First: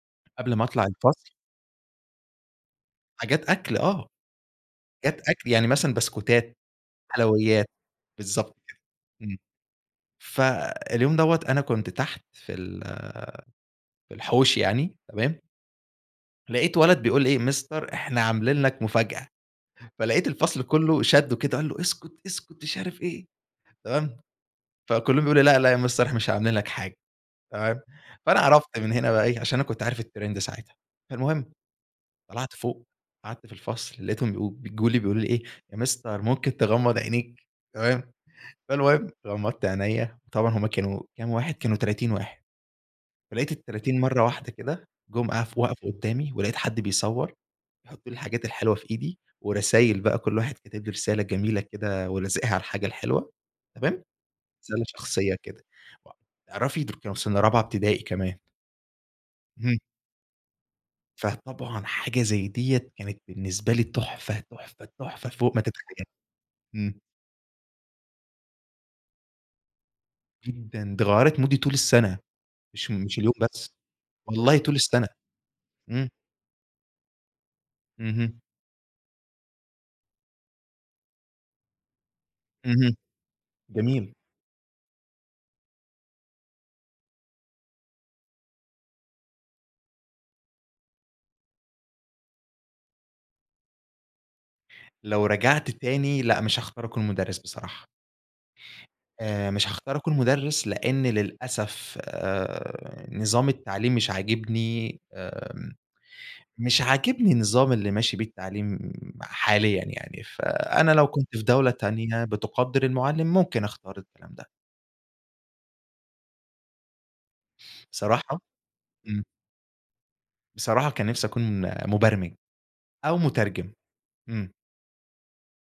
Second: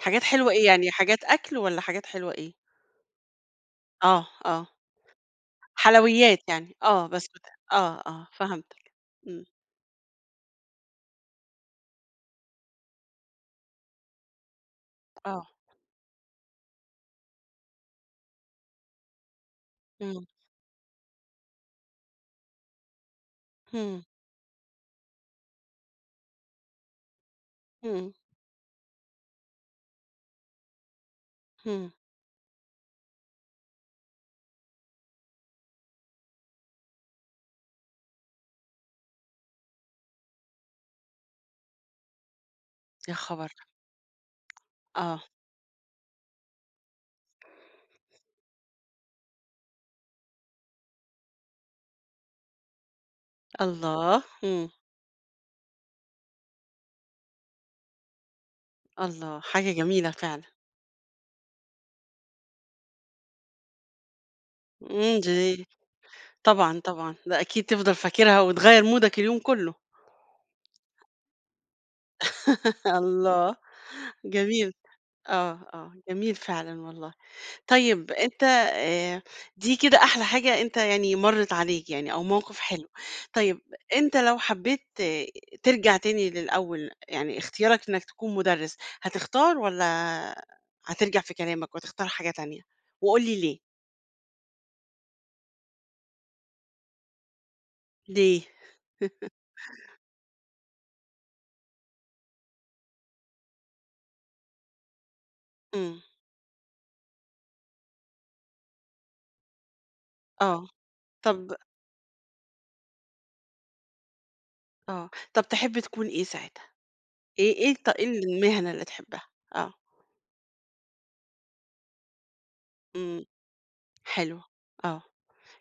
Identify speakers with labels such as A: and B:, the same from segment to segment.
A: حاجات حلوة
B: قبل ما
A: إيه،
B: أطلع
A: يعني حاجات
B: الفصل
A: أكل، والّا حاجات حلوة إيه؟
B: حاجات أكل آه،
A: آه، آه.
B: حاجات أكل يعني مثلًا
A: حلويات
B: بسكوتات،
A: يعني، آه بسكوت
B: حلويات،
A: آه، آه
B: بالضبط كده.
A: فهمتَك
B: إمم
A: إمم.
B: فاليوم دوّة أنا كنت تحت في ال في الحوش يعني تمام.
A: آه.
B: لقيت ولد بيقول إيه، Mister إحنا عاملين لَك مفاجأة،
A: إمم.
B: فلقيت الفصل كله شدّه كده، قال له اسكت اسكت، مش عارف إيه،
A: إمم.
B: تمام، فكلهم يقولوا لأ، لأ يا Mister إحنا مش عاملين لَك حاجة، تمام،
A: إمم.
B: فأنا عرفت من هنا بقى إيه، علشان أنا كنت عارف الtrend ساعتها، فالمُهم
A: إمم.
B: طلعت فوق، قعدت في الفصل، لقيتهم بي بيجولي، بيقولوا لي إيه يا Mister ممكن تغمَّض عينيك؟ تمام، فالمُهم غمضت عينيا، طبعًا هُم كانوا كام واحد، كانوا 30 واحد،
A: يا
B: ولقيت
A: خَبر!
B: ال30 مرّة واحدة كده
A: آه.
B: جُم اف وقفوا قدامي، ولقيت حد بيصوّر، بيحط لي الحاجات الحلوة في إيدي، ورسايل بقى، كل واحد كتب لي رسالة جميلة كده، ولازقها على الحاجة الحلوة، تمام،
A: الله! إمم.
B: رسالة شخصية كده، تعرفي، دول كانوا سنة رابعة ابتدائي كمان.
A: الله حاجة
B: اهم.
A: جميلة فعلًا!
B: فطبعًا، حاجة زي دي كانت بالنسبة لي تُحفة، تُحفة،
A: إمم
B: تُحفة، فوق ما
A: دي
B: تتخيلي،
A: طبعًا،
B: إمم.
A: طبعًا لأ أكيد تفضل فاكرها وتغيّر مودَك اليوم كله.
B: جدًا، دي غيّرت مودي طول السنة، مش مش اليوم
A: الله،
B: بس، والله، طول
A: جميل،
B: السنة،
A: آه آه،
B: إمم.
A: جميل فعلًا والله. طيب،
B: اهم.
A: أنت آآ دي كده أحلى حاجة أنت يعني مرِّت عليك يعني، أو موقف حلو.
B: اهم
A: طيب،
B: جميل.
A: أنت لو حبّيت ت ترجع تاني للأول يعني، اختيارَك إنَّك تكون مُدرِّس، هتختار، والّا هترجع في كلامَك وتختار حاجة تانية؟ وقُل لي ليه؟
B: لو رجعت تاني، لأ، مش هاختار أكون مُدرّس بصراحة.
A: ليه؟
B: آآ، مش هاختار أكون مُدرّس، لأن للأسف، آآ نظام التعليم مش عاجبني، آمم،
A: إمم.
B: مش عاجبني النظام اللي ماشي بيه التعليم حاليًا يعني،
A: آه
B: فأنا لو كنت في
A: طَب
B: دولة تانية بتُقدِّر المُعلِّم، ممكن أختار الكلام ده.
A: آه طَب تحب تكون إيه ساعتها، إيه إيه ط إيه
B: صراحة
A: المِهنة اللي تحبها؟
B: إمم.
A: آه.
B: بصراحة، كان نفْسِي أكون مُبرمِج أو
A: إمم
B: مُترجِم،
A: حلو
B: إمم.
A: آه،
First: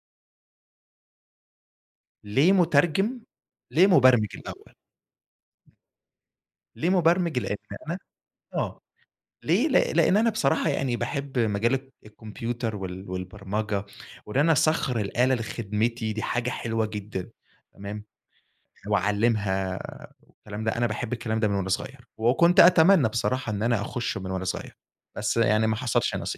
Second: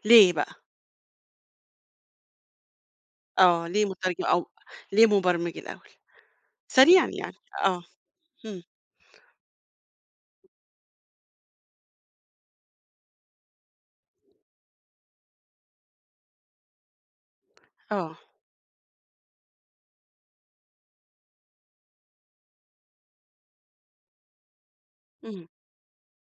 A: ليه بقى؟
B: ليه مُترجِم،
A: آه ليه
B: ليه
A: مُترجِم
B: مبرمِج
A: أو
B: الأول.
A: ليه مُبرمِج الأول
B: ليه
A: سريعًا يعني؟
B: مُبرمِج؟ لأن
A: آه
B: أنا
A: إمم.
B: آه، ليه ل لإن أنا بصراحة يعني، باحب مجال الك الكمبيوتر وال والبرمَجة، وإن أنا أسخَّر الآلة لخدمتي، دي حاجة حلوة جدًا، تمام،
A: آه.
B: وأعلّمها والكلام ده، أنا باحب الكلام ده من وأنا صغيّر، وكنت أتمنى بصراحة إن أنا أخُشه من وأنا صغيّر، بس
A: إمم.
B: يعني ما حصلش نصيب.